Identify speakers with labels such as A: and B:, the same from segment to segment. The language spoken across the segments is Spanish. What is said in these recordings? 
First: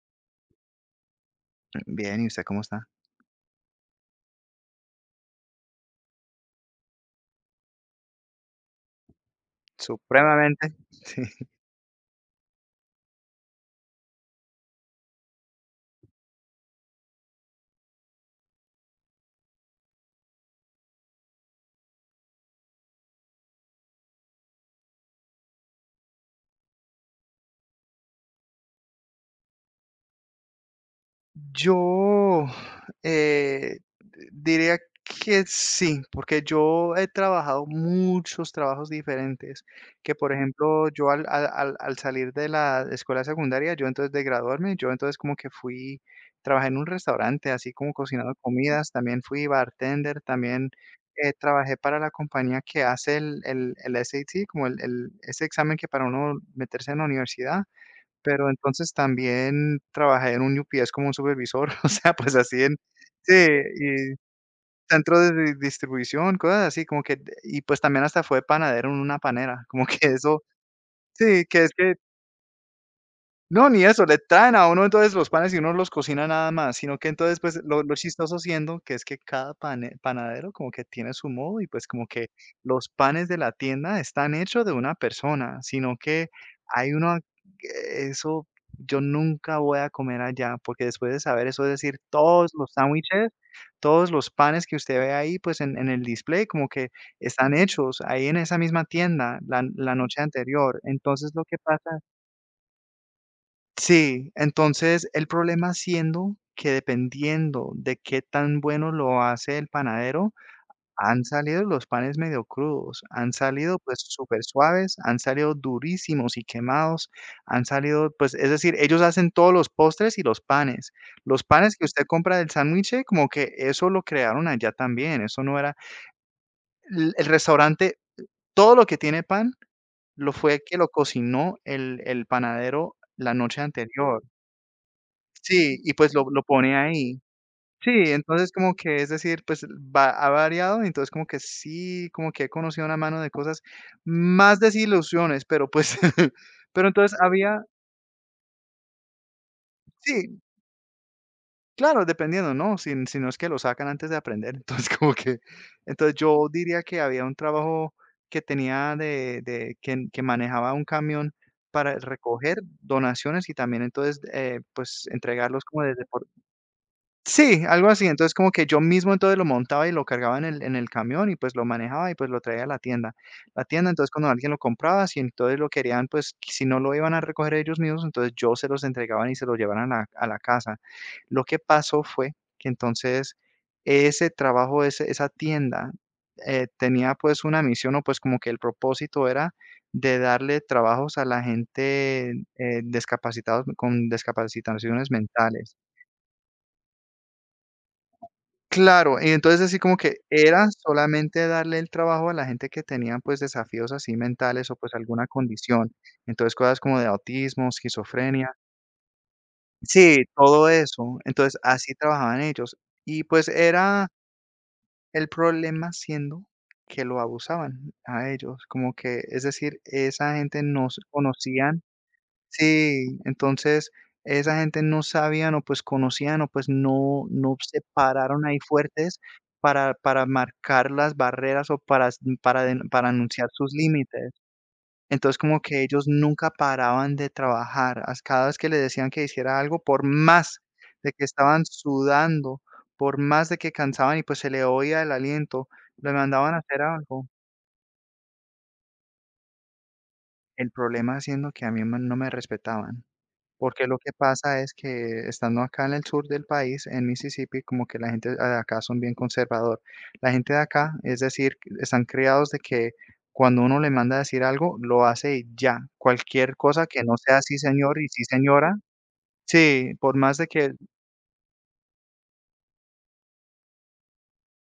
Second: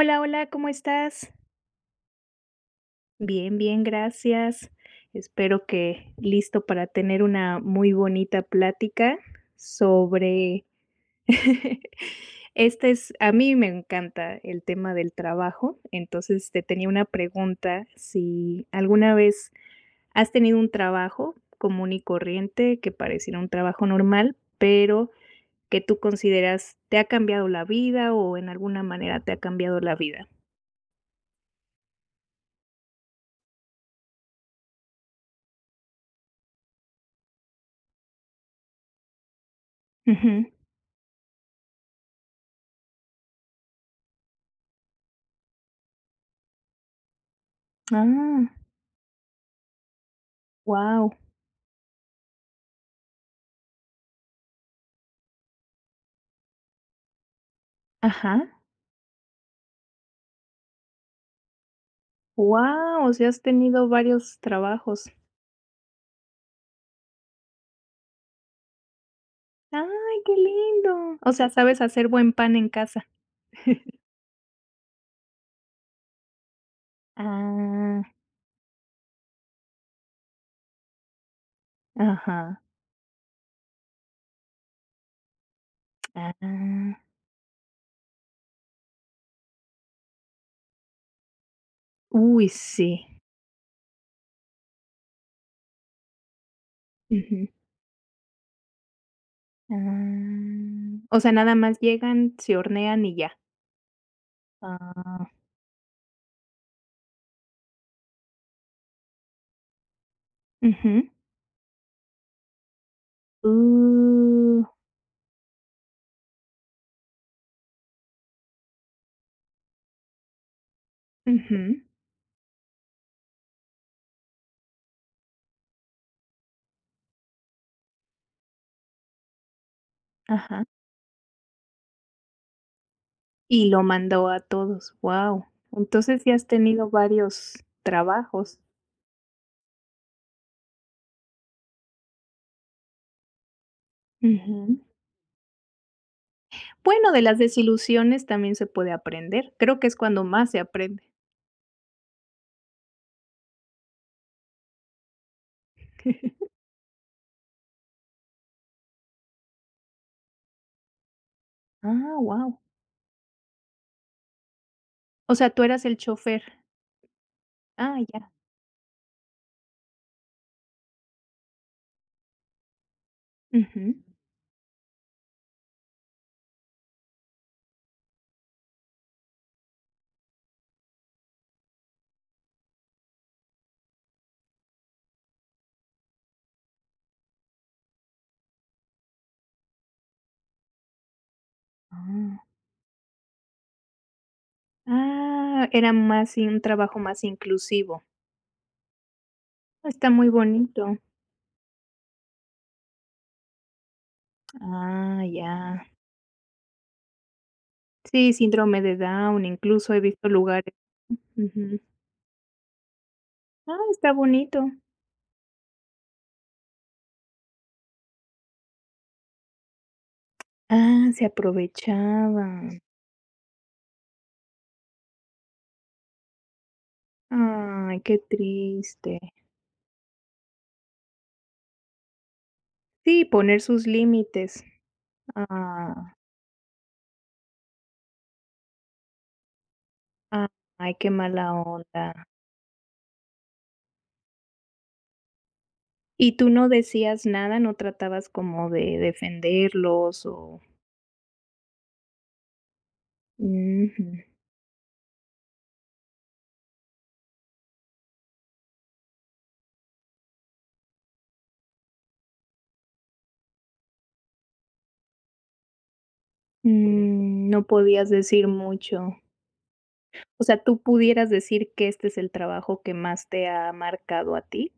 A: Hola, hola, ¿cómo estás?
B: Bien, ¿y usted cómo está?
A: Bien, gracias. Espero que listo para tener una muy bonita plática sobre
B: Supremamente. Sí.
A: Este es, a mí me encanta el tema del trabajo, entonces te tenía una pregunta, si alguna vez has tenido un trabajo común y corriente que pareciera un trabajo normal, pero que tú consideras te ha cambiado la vida o en alguna manera te ha cambiado la vida.
B: Yo, eh, diría que sí, porque yo he trabajado muchos trabajos diferentes, que, por
A: Ujú.
B: ejemplo, yo al salir de la escuela secundaria, yo entonces de graduarme, yo entonces como que fui trabajé en un restaurante, así como cocinando
A: Ah.
B: comidas, también fui bartender, también,
A: Wow.
B: trabajé para la compañía que hace el SAT, como el ese examen que para uno meterse en la universidad. Pero
A: Ajá.
B: entonces también trabajé en un UPS como un supervisor, o sea, pues así en
A: Wow, o sea,
B: sí,
A: has tenido
B: y
A: varios trabajos.
B: centro de di distribución, cosas así, como que y pues también hasta fue panadero en una panera, como
A: Ay,
B: que
A: qué
B: eso
A: lindo. O
B: sí,
A: sea,
B: que es
A: sabes
B: que
A: hacer buen pan en casa.
B: no, ni eso, le traen a uno entonces los panes y uno los cocina nada más, sino que entonces, pues, lo
A: Ah,
B: chistoso siendo que es que cada pane panadero como que tiene su modo y, pues, como que
A: ajá.
B: los panes de la tienda están hechos de una persona, sino que hay
A: Ah.
B: uno eso yo nunca voy a comer allá, porque después de saber eso, es decir,
A: Uy,
B: todos los
A: sí.
B: sándwiches, todos los panes que usted ve ahí, pues, en el display, como que
A: Ujú.
B: están hechos ahí en esa misma tienda la noche anterior.
A: Ah. O
B: Entonces,
A: sea,
B: lo
A: nada
B: que
A: más
B: pasa
A: llegan, se hornean y ya.
B: sí, entonces el
A: Ah.
B: problema siendo que dependiendo de qué tan bueno lo hace el panadero,
A: Ujú.
B: han salido los panes medio crudos, han salido pues súper
A: Uh,
B: suaves, han salido durísimos y quemados, han salido pues, es decir, ellos hacen todos los postres y los panes. Los
A: ujú.
B: panes que usted compra del sándwiche, como que eso lo crearon allá también, eso no era el restaurante, todo lo que tiene pan, lo fue
A: Ajá.
B: que lo cocinó el panadero la noche
A: Y lo
B: anterior.
A: mandó a todos. Wow.
B: Sí, y pues
A: Entonces
B: lo
A: ya
B: lo
A: has
B: pone
A: tenido
B: ahí.
A: varios
B: Sí, entonces
A: trabajos.
B: como que, es decir, pues va ha variado, entonces como que sí, como que he conocido una mano de cosas, más
A: Ujú.
B: desilusiones, pero pues pero
A: Bueno,
B: entonces
A: de las
B: había
A: desilusiones también se puede aprender. Creo que es cuando
B: sí,
A: más se aprende.
B: claro, dependiendo, ¿no? Si no es que lo sacan antes de aprender, entonces como que entonces yo diría que había un trabajo que tenía de que manejaba un camión para
A: Ah,
B: recoger
A: wow.
B: donaciones y también entonces, pues
A: O sea, tú
B: entregarlos como
A: eras el
B: desde
A: chofer.
B: sí, algo
A: Ah,
B: así.
A: ya.
B: Entonces, como que yo mismo entonces lo montaba y lo cargaba en el camión y, pues, lo manejaba y, pues, lo traía a la tienda. La tienda,
A: Ujú.
B: entonces, cuando alguien lo compraba, si entonces lo querían, pues, si no lo iban a recoger ellos mismos, entonces yo se los entregaba y se los llevaban a la casa. Lo que pasó fue que entonces ese trabajo, ese esa tienda, tenía, pues, una misión o, pues, como que el propósito era de darle trabajos a la gente,
A: Ah.
B: discapacitados con discapacitaciones
A: Ah,
B: mentales.
A: era más un trabajo más inclusivo.
B: Claro, y entonces así como
A: Está
B: que
A: muy
B: era
A: bonito.
B: solamente darle el trabajo a la gente que tenían, pues, desafíos así mentales o, pues,
A: Ah,
B: alguna
A: ya.
B: condición. Entonces, cosas como de autismo,
A: Sí,
B: esquizofrenia.
A: síndrome de Down, incluso he
B: Sí,
A: visto
B: todo
A: lugares.
B: eso. Entonces,
A: Ujú.
B: así trabajaban ellos. Y, pues,
A: Ah,
B: era
A: está bonito.
B: el problema siendo que lo abusaban a ellos, como que, es decir, esa gente no se
A: Ah, se
B: conocían
A: aprovechaban.
B: sí, entonces esa gente no sabían o pues conocían o pues no se
A: Ay, qué
B: pararon ahí
A: triste.
B: fuertes para marcar las barreras o para s para den para
A: Sí,
B: anunciar
A: poner
B: sus
A: sus
B: límites.
A: límites.
B: Entonces, como que ellos
A: Ah.
B: nunca paraban de trabajar, as cada vez que le decían que hiciera algo, por
A: Ah,
B: más
A: ay, qué
B: de que
A: mala
B: estaban
A: onda.
B: sudando, por más de que cansaban y pues se le oía el aliento, le
A: ¿Y tú
B: mandaban a
A: no
B: hacer
A: decías
B: algo.
A: nada? ¿No tratabas como de defenderlos o?
B: El problema siendo que a mí me no me respetaban. Porque lo
A: Ujú.
B: que pasa es que estando acá en el sur del país, en Mississippi, como que la gente de acá son bien conservador. La gente de acá, es decir, están criados de que cuando uno le manda a decir algo, lo hace y ya. Cualquier cosa que no sea
A: Mm,
B: sí,
A: no
B: señor y
A: podías
B: sí,
A: decir
B: señora.
A: mucho.
B: Sí, por más
A: O
B: de
A: sea,
B: que
A: ¿tú pudieras decir que este es el trabajo que más te ha marcado a ti,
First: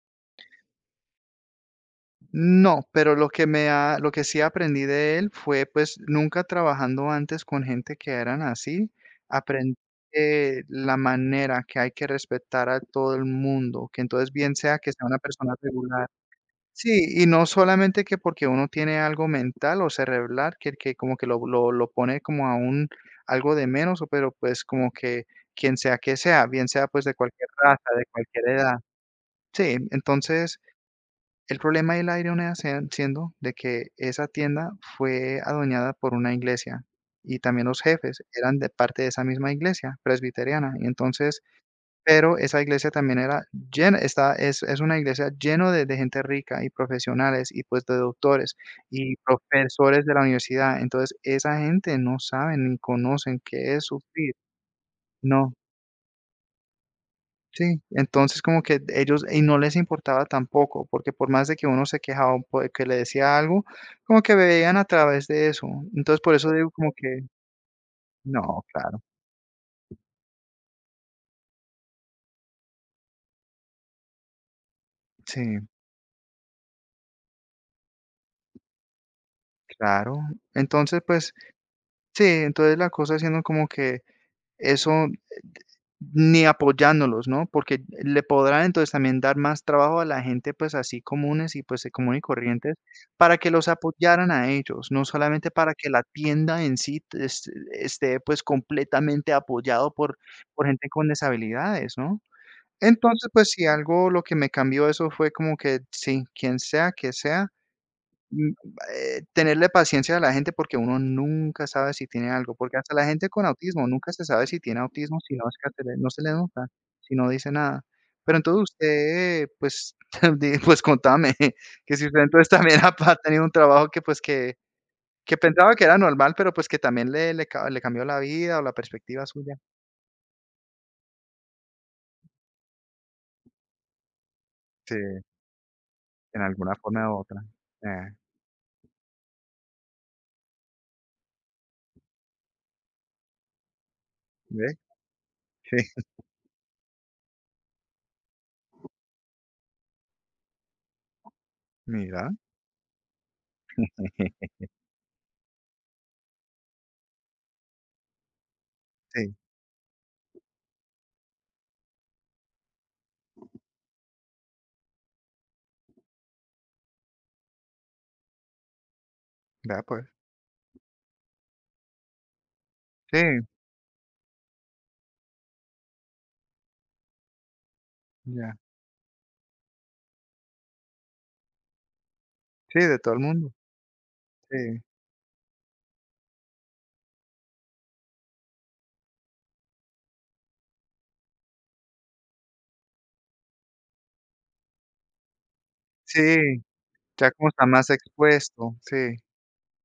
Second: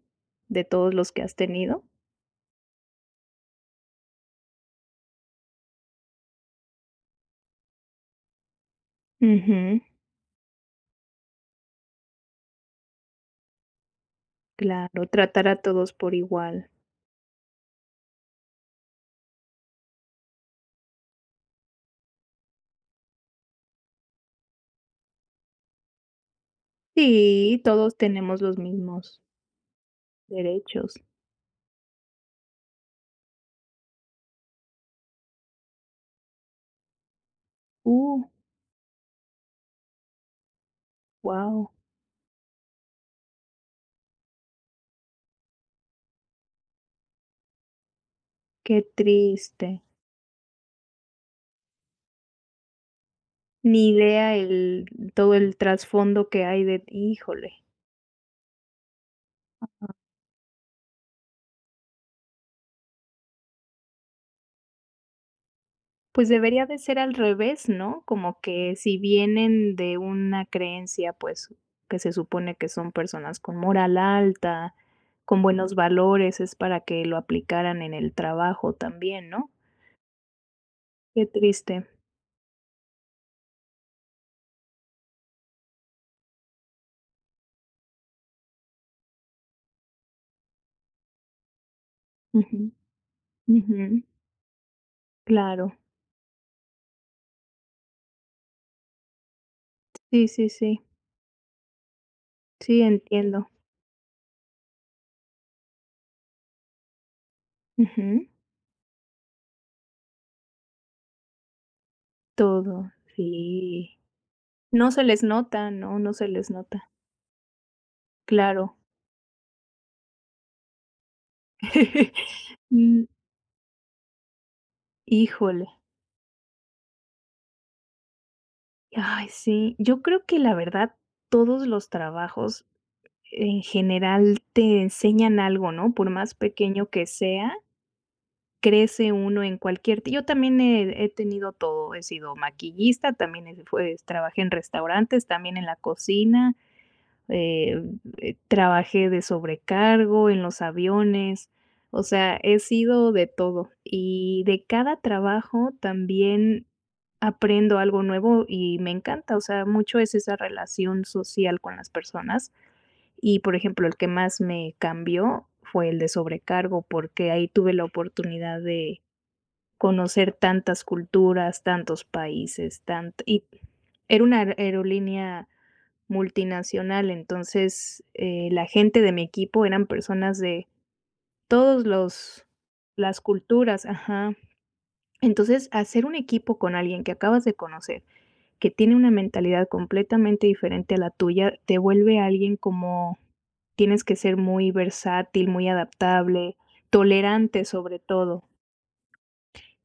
A: de todos los que has tenido?
B: no, pero lo que me ha, lo que sí aprendí de él fue, pues, nunca trabajando antes con gente que eran así, aprendí
A: Ujú,
B: la manera que hay que respetar a todo el mundo, que entonces bien sea que sea
A: claro,
B: una
A: tratar
B: persona
A: a todos
B: regular.
A: por igual.
B: Sí, y no solamente que porque uno tiene algo mental o cerebral, que, como que lo pone como a un algo de menos, o pero pues como que quien sea que sea, bien sea pues de cualquier
A: Sí,
B: raza,
A: todos
B: de
A: tenemos
B: cualquier
A: los
B: edad.
A: mismos
B: Sí, entonces
A: derechos.
B: el problema del aire sean siendo de que esa tienda fue adueñada por una iglesia y también los jefes
A: Uh,
B: eran de parte de esa misma iglesia presbiteriana. Y entonces,
A: wow,
B: pero esa iglesia también era llena, está, es una iglesia lleno de gente rica y profesionales y pues de doctores
A: qué
B: y
A: triste.
B: profesores de la universidad. Entonces, esa gente no sabe ni conocen qué es
A: Ni
B: sufrir.
A: idea el todo
B: No.
A: el trasfondo que hay de híjole,
B: Sí, entonces como que ellos y no les importaba tampoco, porque por más de que uno se quejaba, un que le decía algo, como que veían a través de eso. Entonces
A: pues
B: por eso
A: debería
B: digo
A: de
B: como
A: ser al
B: que,
A: revés, ¿no? Como
B: no,
A: que si
B: claro,
A: vienen de una creencia, pues, que se supone que son personas con moral alta, con
B: sí,
A: buenos valores, es para que lo aplicaran en el trabajo también, ¿no?
B: claro. Entonces
A: Qué
B: pues
A: triste.
B: sí, entonces la cosa siendo como que eso, ni apoyándolos, ¿no? Porque le podrán entonces también dar más trabajo a la gente, pues así comunes y pues de común y
A: Ujú,
B: corrientes, para que los
A: ujú,
B: apoyaran a ellos, no solamente
A: claro.
B: para que la tienda en sí te- es esté pues completamente apoyado por
A: Sí, sí, sí.
B: gente con deshabilidades, ¿no?
A: Sí,
B: Entonces, pues
A: entiendo.
B: si algo lo que me cambió eso fue como que sí, quien sea que sea
A: Ujú,
B: mm, tenerle paciencia a la gente porque uno nunca sabe si tiene algo, porque
A: todo,
B: hasta la gente con autismo
A: sí.
B: nunca se sabe si tiene
A: No se
B: autismo,
A: les
B: si no es que
A: nota,
B: se le no
A: no
B: se
A: se
B: le
A: les
B: nota,
A: nota.
B: si no dice nada. Pero entonces
A: Claro.
B: usted, pues, di pues contame, que si usted entonces también ha
A: Mm,
B: pa tenido un trabajo que, pues, que
A: híjole.
B: pensaba que era normal, pero, pues, que también le cambió la vida o la perspectiva
A: Ay,
B: suya.
A: sí. Yo creo que la verdad, todos los trabajos en general te
B: Sí,
A: enseñan algo, ¿no? Por más
B: en alguna
A: pequeño que
B: forma u otra.
A: sea,
B: Ah,
A: crece uno en cualquier yo también he tenido todo, he sido maquillista, también he fue trabajé en
B: ¿ve?
A: restaurantes, también en
B: Sí,
A: la cocina, eh, trabajé de sobrecargo, en los aviones, o
B: mira.
A: sea, he sido de todo. Y de cada trabajo también aprendo algo nuevo y me
B: Sí,
A: encanta, o sea, mucho es esa relación social con las personas. Y, por ejemplo, el que más me cambió fue el de sobrecargo, porque ahí tuve la oportunidad de
B: vea pues.
A: conocer tantas culturas, tantos países, tant
B: Sí,
A: y era una aerolínea multinacional, entonces,
B: ya.
A: la gente de mi equipo eran personas de todos los
B: Sí, de todo el
A: las
B: mundo.
A: culturas ajá.
B: Sí.
A: Entonces, hacer un equipo con alguien que acabas de conocer que tiene una mentalidad completamente diferente a la tuya, te vuelve alguien como tienes que ser muy versátil, muy
B: Sí,
A: adaptable,
B: ya como está
A: tolerante
B: más
A: sobre todo.
B: expuesto, sí,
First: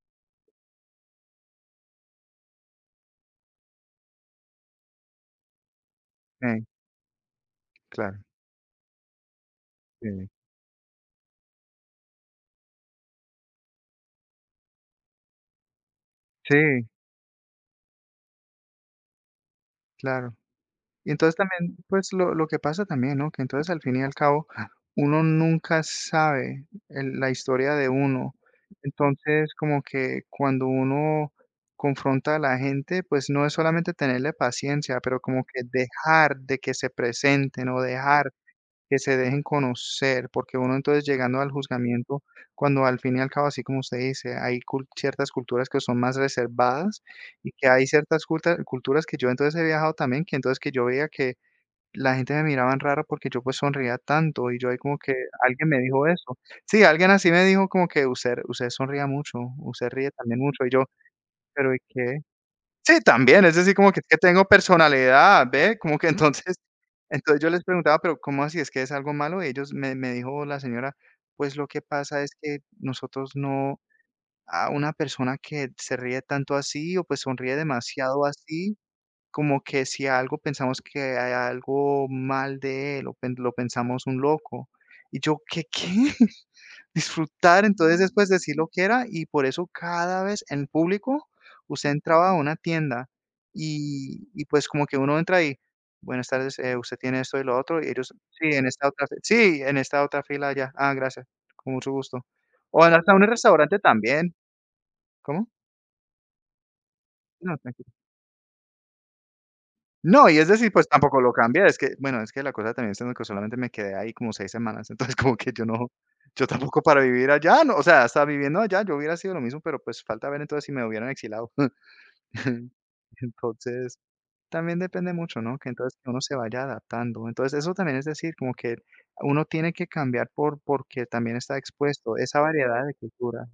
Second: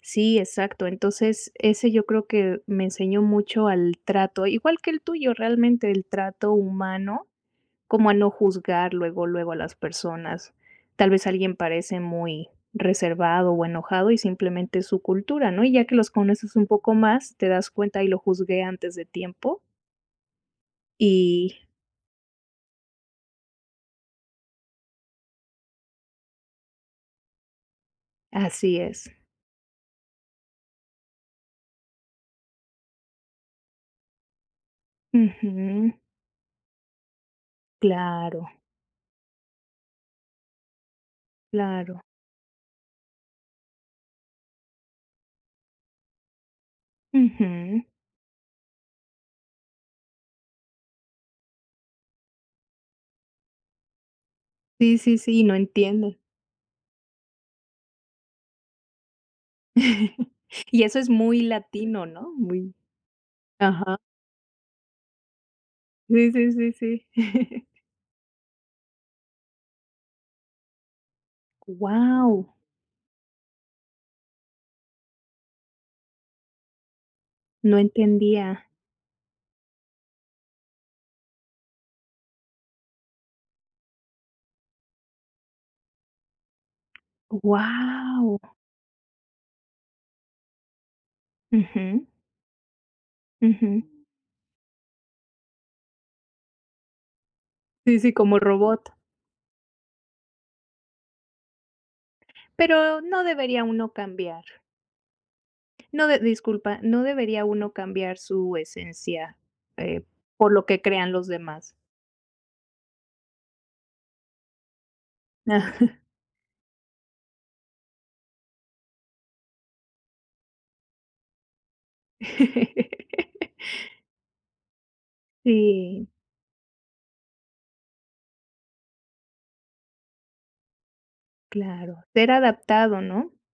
A: Sí, exacto. Entonces, ese yo creo que me enseñó mucho al trato, igual que el tuyo, realmente el trato
B: sí,
A: humano, como a
B: claro,
A: no juzgar luego, luego a las
B: sí,
A: personas. Tal vez alguien parece muy reservado o enojado y simplemente es su cultura, ¿no? Y ya que los conoces un
B: sí,
A: poco más, te das cuenta y lo juzgué antes de tiempo
B: claro. Y entonces
A: y
B: también, pues, lo que pasa también, ¿no? Que entonces al fin y al cabo, uno nunca sabe el la historia de uno.
A: así es.
B: Entonces, como que cuando uno confronta a la gente, pues, no es solamente tenerle paciencia, pero como que
A: Ujú.
B: dejar de que se presenten, o dejar
A: Claro,
B: que se dejen conocer, porque uno entonces llegando al
A: claro.
B: juzgamiento, cuando al fin y al cabo, así como usted dice, hay ciertas culturas que son más reservadas y que
A: Ujú.
B: hay ciertas culturas que yo entonces he viajado también, que entonces que yo veía que la gente me miraban raro porque yo pues sonreía tanto y yo ahí como
A: Sí,
B: que
A: sí, sí, no
B: alguien me dijo
A: entienden.
B: eso. Sí, alguien así me dijo como que usted sonría mucho, usted ríe también mucho y
A: Y
B: yo,
A: eso es muy
B: pero ¿y
A: latino,
B: qué?
A: ¿no? Muy
B: Sí, también, es decir, como
A: ajá.
B: que tengo personalidad, ¿ve? Como que
A: Sí,
B: entonces
A: sí, sí, sí.
B: entonces yo les preguntaba: "Pero, ¿cómo así? ¿Es que es algo malo?". Y ellos me dijo la señora: "Pues lo que pasa es
A: Wow.
B: que nosotros no a una persona que se ríe tanto así, o pues sonríe
A: No
B: demasiado
A: entendía.
B: así, como que si algo pensamos que hay algo mal de él, o pen lo pensamos un loco". Y yo: "¿Qué, qué?". Disfrutar, entonces después
A: Wow.
B: decir lo que era, y por eso cada vez en público usted entraba a una tienda y, pues, como que uno entra y: "Buenas tardes, usted tiene esto y lo otro", y
A: Sí,
B: ellos:
A: sí, como
B: "Sí, en esta
A: robot.
B: otra fi sí, en esta otra fila ya Ah, gracias, con mucho gusto". O
A: Pero
B: hasta
A: no
B: un
A: debería
B: restaurante
A: uno
B: también.
A: cambiar.
B: ¿Cómo?
A: No de disculpa, no debería
B: No,
A: uno
B: tranquila.
A: cambiar su esencia, eh,
B: No, y es
A: por lo
B: decir,
A: que
B: pues
A: crean
B: tampoco
A: los
B: lo cambié,
A: demás.
B: es que, bueno, es que la cosa también es en que solamente me quedé ahí como 6 semanas, entonces como que yo no
A: Ah.
B: yo tampoco para vivir allá, no, o sea, hasta viviendo allá yo hubiera sido lo mismo, pero pues falta ver entonces si me hubieran exilado. Entonces también depende mucho, ¿no? Que entonces
A: Sí,
B: uno se vaya adaptando. Entonces, eso también es decir, como que uno tiene que cambiar porque también está
A: claro,
B: expuesto
A: ser
B: esa variedad de
A: adaptado, ¿no?
B: cultura.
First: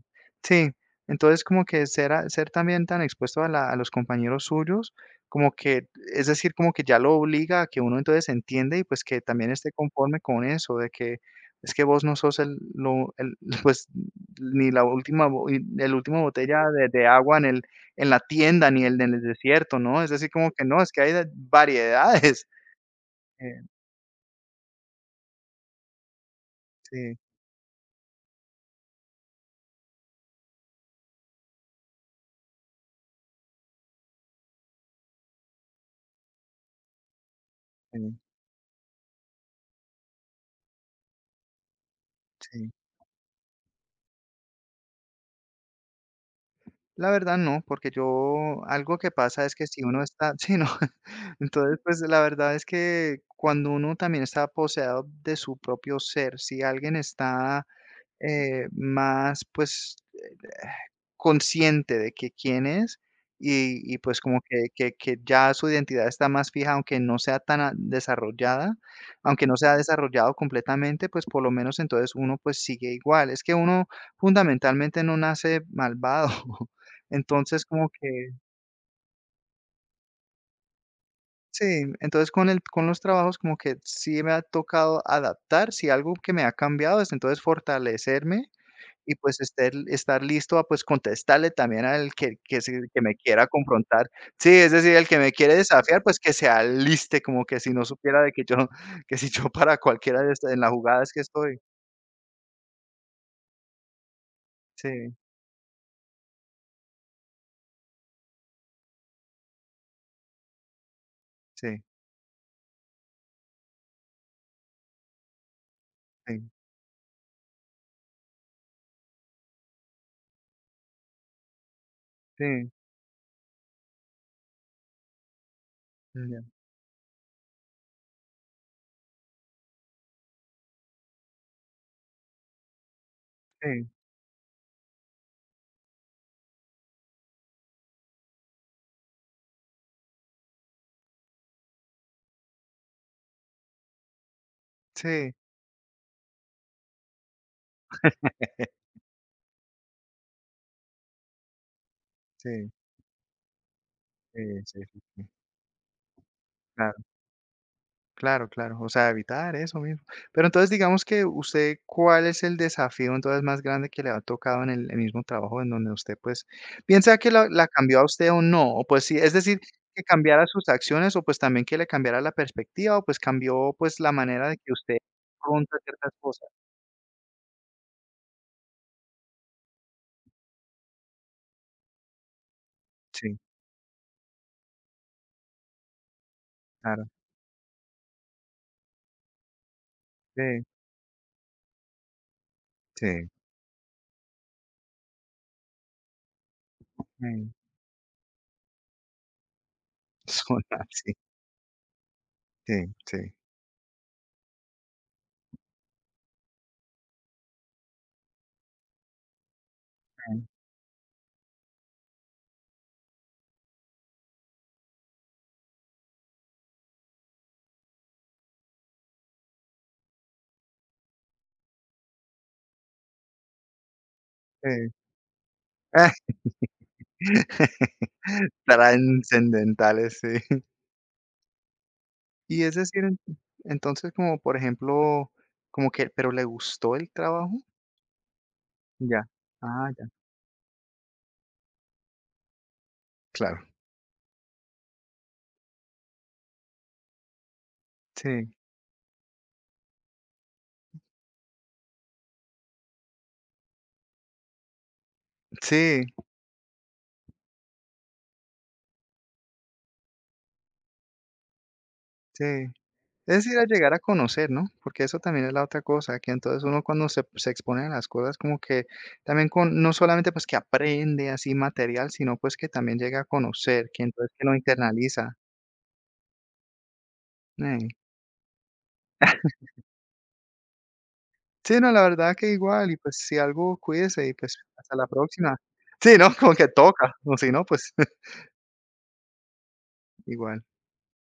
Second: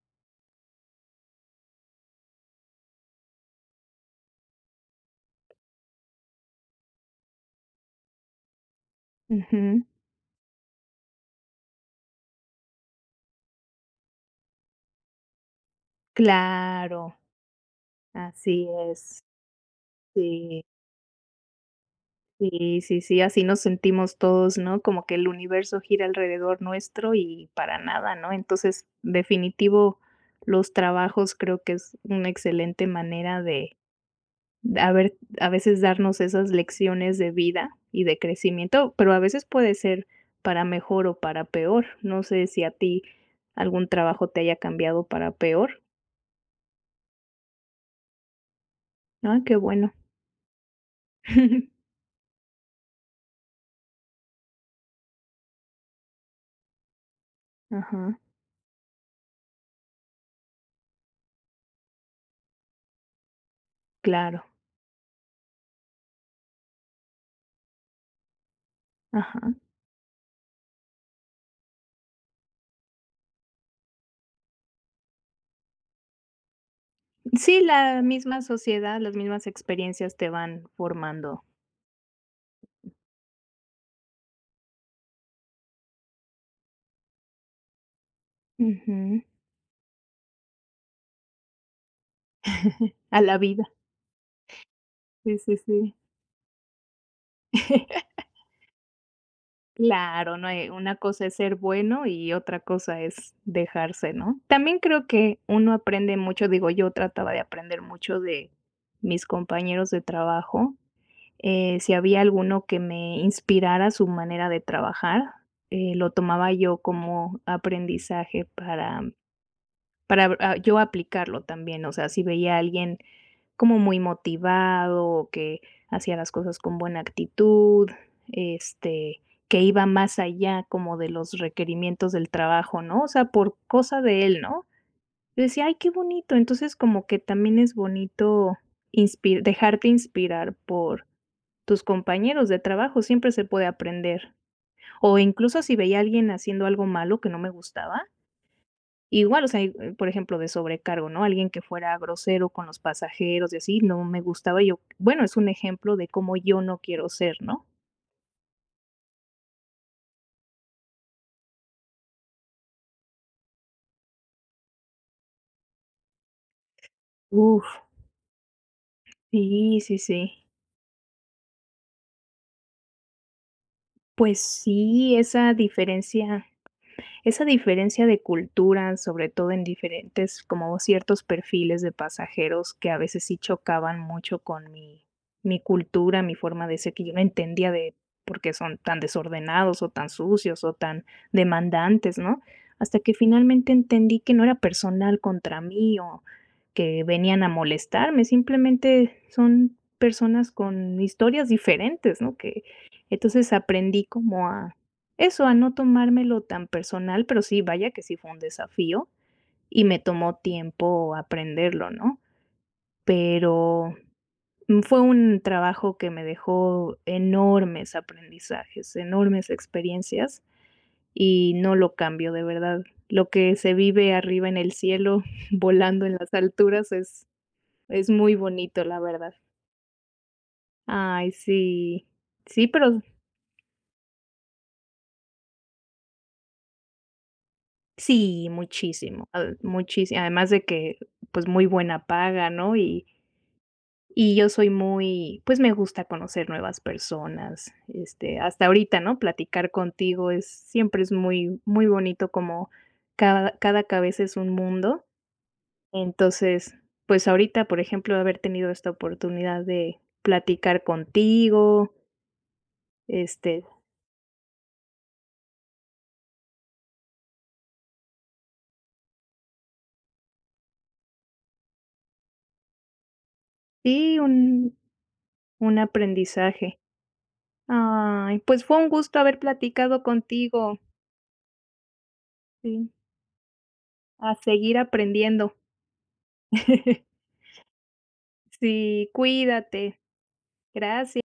B: Sí, entonces como que ser también tan expuesto a a los compañeros suyos, como que, es decir, como que ya lo obliga a que uno entonces entiende y pues que también esté
A: Ujú,
B: conforme con eso, de que es que vos no sos el pues ni la última, el último botella de
A: claro,
B: agua en el en la
A: así
B: tienda ni el del
A: es.
B: desierto, ¿no? Es decir, como que
A: Sí,
B: no, es que hay de variedades.
A: sí, sí, sí, así nos
B: Eh,
A: sentimos todos, ¿no? Como que el universo gira alrededor nuestro
B: sí,
A: y para nada, ¿no? Entonces, definitivo, los trabajos creo que es una excelente manera de a ver, a veces darnos esas lecciones de vida y de
B: sí,
A: crecimiento, pero a veces puede ser para mejor o para peor. No sé si
B: sí.
A: a ti algún trabajo te haya cambiado para peor.
B: La verdad no, porque yo algo que
A: Ah,
B: pasa es
A: qué
B: que si
A: bueno.
B: uno está sí, no. Entonces, pues, la verdad es que cuando uno también está poseado de su propio ser, si alguien está,
A: Ajá,
B: más, pues consciente de que quién es y pues como
A: claro,
B: que ya su identidad está más fija, aunque no sea tan a desarrollada,
A: ajá.
B: aunque no sea desarrollado completamente, pues por lo menos entonces uno pues sigue igual. Es que uno fundamentalmente no nace malvado.
A: Sí,
B: Entonces como
A: la
B: que
A: misma sociedad, las mismas experiencias te van formando.
B: sí, entonces con el con los trabajos como que sí me ha tocado adaptar, si algo que me ha cambiado es entonces fortalecerme y,
A: Ujú,
B: pues, estar listo a, pues, contestarle también al que se que me
A: a la
B: quiera
A: vida.
B: confrontar. Sí, es decir, el que me
A: Sí,
B: quiere
A: sí, sí.
B: desafiar, pues, que se aliste, como que si no supiera de que yo que si yo para cualquiera de
A: Claro, no,
B: estas en las
A: una
B: jugadas que
A: cosa es ser
B: estoy.
A: bueno y otra cosa es dejarse, ¿no? También creo
B: Sí,
A: que uno aprende mucho, digo, yo trataba de aprender mucho de mis compañeros de trabajo.
B: sí,
A: Si había alguno que me inspirara su manera de trabajar, lo
B: sí,
A: tomaba yo como aprendizaje para yo aplicarlo también. O sea, si veía a
B: sí,
A: alguien como muy motivado, o que hacía las
B: mm,
A: cosas con buena actitud, este, que iba más allá como de los requerimientos del trabajo, ¿no? O sea, por
B: sí,
A: cosa de él, ¿no? Yo decía: "Ay, qué bonito". Entonces, como que también es bonito inspi dejarte inspirar por tus compañeros de trabajo, siempre se puede aprender. O
B: sí,
A: incluso si veía a alguien haciendo algo malo que no me gustaba,
B: sí,
A: igual, o sea, y, por ejemplo, de sobrecargo, ¿no? Alguien que fuera grosero con
B: sí,
A: los pasajeros y así, no me
B: sí,
A: gustaba. Yo,
B: sí,
A: bueno,
B: sí.
A: es un ejemplo de cómo yo no quiero ser, ¿no?
B: Claro, claro, o sea, evitar eso mismo. Pero entonces, digamos que usted, ¿cuál es el desafío entonces más grande que le ha tocado en el mismo trabajo en donde usted, pues, piensa que la
A: Uf,
B: cambió a usted o no? O pues sí, es decir,
A: sí, sí,
B: que cambiara
A: sí.
B: sus acciones o pues también que le cambiara la perspectiva o pues cambió pues la
A: Pues
B: manera de que usted
A: sí, esa
B: afronta ciertas
A: diferencia
B: cosas.
A: esa diferencia de cultura, sobre todo en diferentes, como ciertos perfiles de pasajeros que a veces sí
B: Sí,
A: chocaban mucho con mi, mi cultura, mi forma de ser, que
B: claro,
A: yo no entendía de por qué son tan desordenados o tan
B: sí,
A: sucios o tan demandantes, ¿no? Hasta que
B: sí,
A: finalmente entendí que no era personal contra mí o que venían a
B: mm,
A: molestarme, simplemente son personas
B: son
A: con
B: así,
A: historias diferentes, ¿no? Que
B: sí, sí,
A: entonces aprendí como a eso, a no tomármelo tan personal, pero sí, vaya que sí fue un desafío y me tomó
B: mm,
A: tiempo aprenderlo, ¿no? Pero, mm, fue un trabajo que me dejó enormes aprendizajes, enormes experiencias y no lo cambio, de verdad. Lo que se vive arriba en el
B: sí.
A: cielo, volando en las alturas es muy bonito, la verdad.
B: Trascendentales, sí.
A: Ay, sí.
B: Y
A: Sí,
B: es
A: pero
B: decir, en entonces, como por ejemplo, como que ¿pero le gustó el trabajo?
A: Sí,
B: Ya.
A: muchísimo,
B: Ah, ya.
A: muchísimo. Además de que, pues, muy buena paga, ¿no?
B: Claro.
A: Y yo soy muy pues, me gusta conocer nuevas personas, este,
B: Sí,
A: hasta ahorita, ¿no? Platicar contigo es siempre es muy muy bonito como cada cabeza es un mundo.
B: sí,
A: Entonces, pues, ahorita, por ejemplo, haber tenido esta oportunidad de platicar contigo,
B: sí. Es decir,
A: este,
B: a llegar a conocer, ¿no? Porque eso también es la otra cosa, que entonces uno cuando se expone a las cosas como que también con no solamente, pues, que aprende así material, sino, pues, que también llega a conocer, que
A: sí,
B: entonces que lo internaliza.
A: un aprendizaje.
B: Ey.
A: Ay, pues, fue un gusto haber platicado contigo.
B: Sí, no, la verdad que
A: Sí,
B: igual y, pues, si algo cuídese y,
A: a
B: pues,
A: seguir
B: hasta la próxima.
A: aprendiendo.
B: Sí, ¿no? Como que toca, o si no, pues,
A: Sí, cuídate.
B: igual.
A: Gracias.